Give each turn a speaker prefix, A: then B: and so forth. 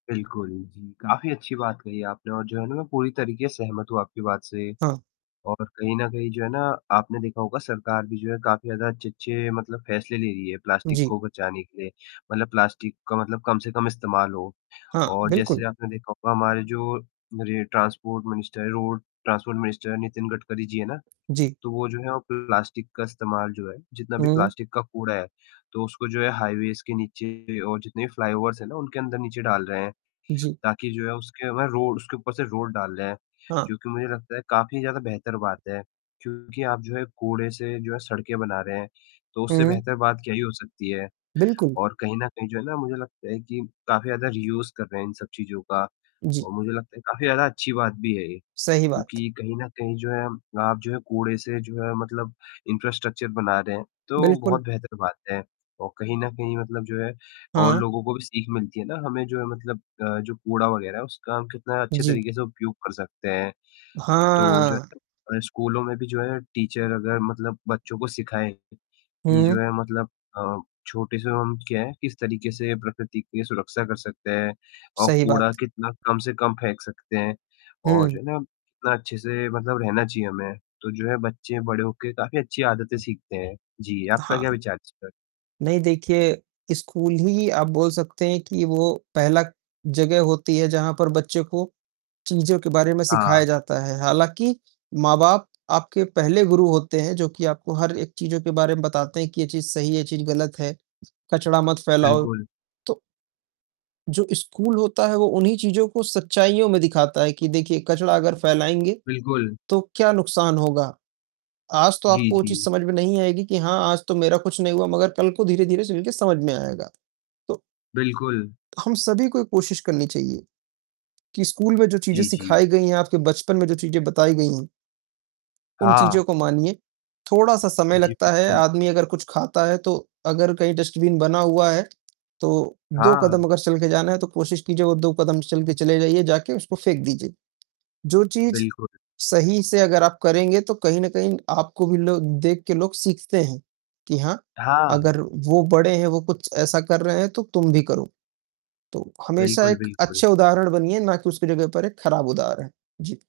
A: बिल्कुल जी, काफ़ी अच्छी बात कही आपने और जो है ना मैं पूरी तरीके से सहमत हूँ आपकी बात से।
B: हाँ।
A: और कहीं न कहीं जो है ना आपने देखा होगा सरकार भी जो है काफ़ी ज़्यादा अच्छे-अच्छे मतलब फैसले ले रही है प्लास्टिक
B: जी।
A: को बचाने के लिए, मतलब प्लास्टिक का मतलब कम से कम इस्तेमाल हो
B: हाँ,
A: और
B: बिल्कुल।
A: जैसे आपने देखा होगा, हमारे जो हमारे ट्रांसपोर्ट मिनिस्टर हैं, road transport minister Nitin Gadkari ji हैं ना,
B: जी।
A: तो वो जो हैं, प्लास्टिक का इस्तेमाल जो है जितना भी
B: हुँ।
A: प्लास्टिक का कूड़ा है, तो उसको जो है हाइवेज के नीचे और जितने भी फ्लाईओवर्स है ना, उनके अंदर-नीचे डाल रहे हैं।
B: जी।
A: ताकि जो है उसके ऊपर रोड उसके ऊपर से रोड डाल रहे हैं,
B: हाँ।
A: जो कि मुझे लगता है काफ़ी ज़्यादा बेहतर बात है क्योंकि आप जो है, कूड़े से जो है सड़कें बना रहे हैं, तो उससे
B: हुँ।
A: बेहतर बात क्या ही हो सकती है।
B: बिल्कुल।
A: और कहीं न कहीं जो है ना मुझे लगता है कि काफ़ी ज़्यादा रीयूज कर रहे हैं इन सब चीज़ों का
B: जी।
A: और मुझे लगता है काफ़ी ज़्यादा अच्छी बात भी है ये
B: सही बात।
A: क्योंकि कहीं न कहीं जो है आप जो है, कूड़े से जो है मतलब इंफ्रास्ट्रक्चर बना रहे हैं, तो
B: बिल्कुल।
A: बहुत बेहतर बात है और कहीं न कहीं मतलब जो है और
B: हाँ।
A: लोगों को भी सीख मिलती है ना, हमें जो है मतलब अ, जो कूड़ा वग़ैरह है उसका हम कितना अच्छे
B: जी।
A: तरीके से उपयोग कर सकते हैं। तो जो
B: हाँ।
A: है, स्कूलों में भी जो है टीचर अगर मतलब बच्चों को सिखाएँ कि जो
B: हुँ।
A: है मतलब अ, छोटे से हम क्या है किस तरीके से प्रकृति की सुरक्षा कर सकते हैं और
B: सही
A: कूड़ा
B: बात।
A: कितना कम से कम फेंक सकते हैं और जो
B: हुँ।
A: है ना कितना अच्छे से मतलब रहना चाहिए हमें, तो जो है बच्चे बड़े हो के काफ़ी अच्छी आदतें सीखते हैं। जी, आपका क्या
B: हाँ।
A: विचार है इस पर?
B: नहीं देखिए, स्कूल ही आप बोल सकते हैं कि वो पहला जगह होती है, जहाँ पर बच्चे को चीज़ों के बारे में
A: हाँ।
B: सिखाया जाता है। हालाँकि माँ-बाप आपके पहले गुरु होते हैं, जो कि आपको हर एक चीज़ों के बारे में बताते हैं कि ये चीज़ सही है, यह चीज़ गलत है, कचरा मत फैलाओ।
A: बिल्कुल।
B: तो जो स्कूल होता है वो उन्हीं चीज़ों को सच्चाईयों में दिखाता है कि देखिए कचरा अगर फैलाएँगे
A: बिल्कुल।
B: तो क्या नुकसान होगा। आज तो
A: जी,
B: आपको वो चीज़
A: जी।
B: समझ में नहीं आएगी कि हाँ, आज तो मेरा कुछ नहीं हुआ, मगर कल को धीरे-धीरे चलके समझ में आएगा। तो
A: बिल्कुल।
B: हम सभी को एक कोशिश करनी चाहिए कि स्कूल में जो चीज़ें
A: जी, जी।
B: सिखाई गई हैं, आपके बचपन में जो चीज़ें बताई गई हैं उन
A: हाँ।
B: चीज़ों को मानिए, थोड़ा-सा समय
A: जी,
B: लगता है,
A: बिल्कुल।
B: आदमी अगर कुछ खाता है तो अगर कहीं डस्टबिन बना हुआ है, तो 2 कदम
A: हाँ।
B: अगर चलके जाना है, तो कोशिश कि जो वो 2 कदम चलके चले जाइए, जाके उसको फेंक दीजिए। जो चीज़
A: बिल्कुल।
B: सही से अगर आप करेंगे, तो कहीं न कहीं आपको भी लो देख के लोग सीखते हैं कि हाँ,
A: हाँ।
B: अगर वो बड़े हैं, वो कुछ ऐसा कर रहे हैं, तो तुम भी करो। तो हमेशा
A: बिल्कुल,
B: एक
A: बिल्कुल।
B: अच्छे उदाहरण बनिए, ना कि उसकी जगह पर एक ख़राब उदाहरण। जी।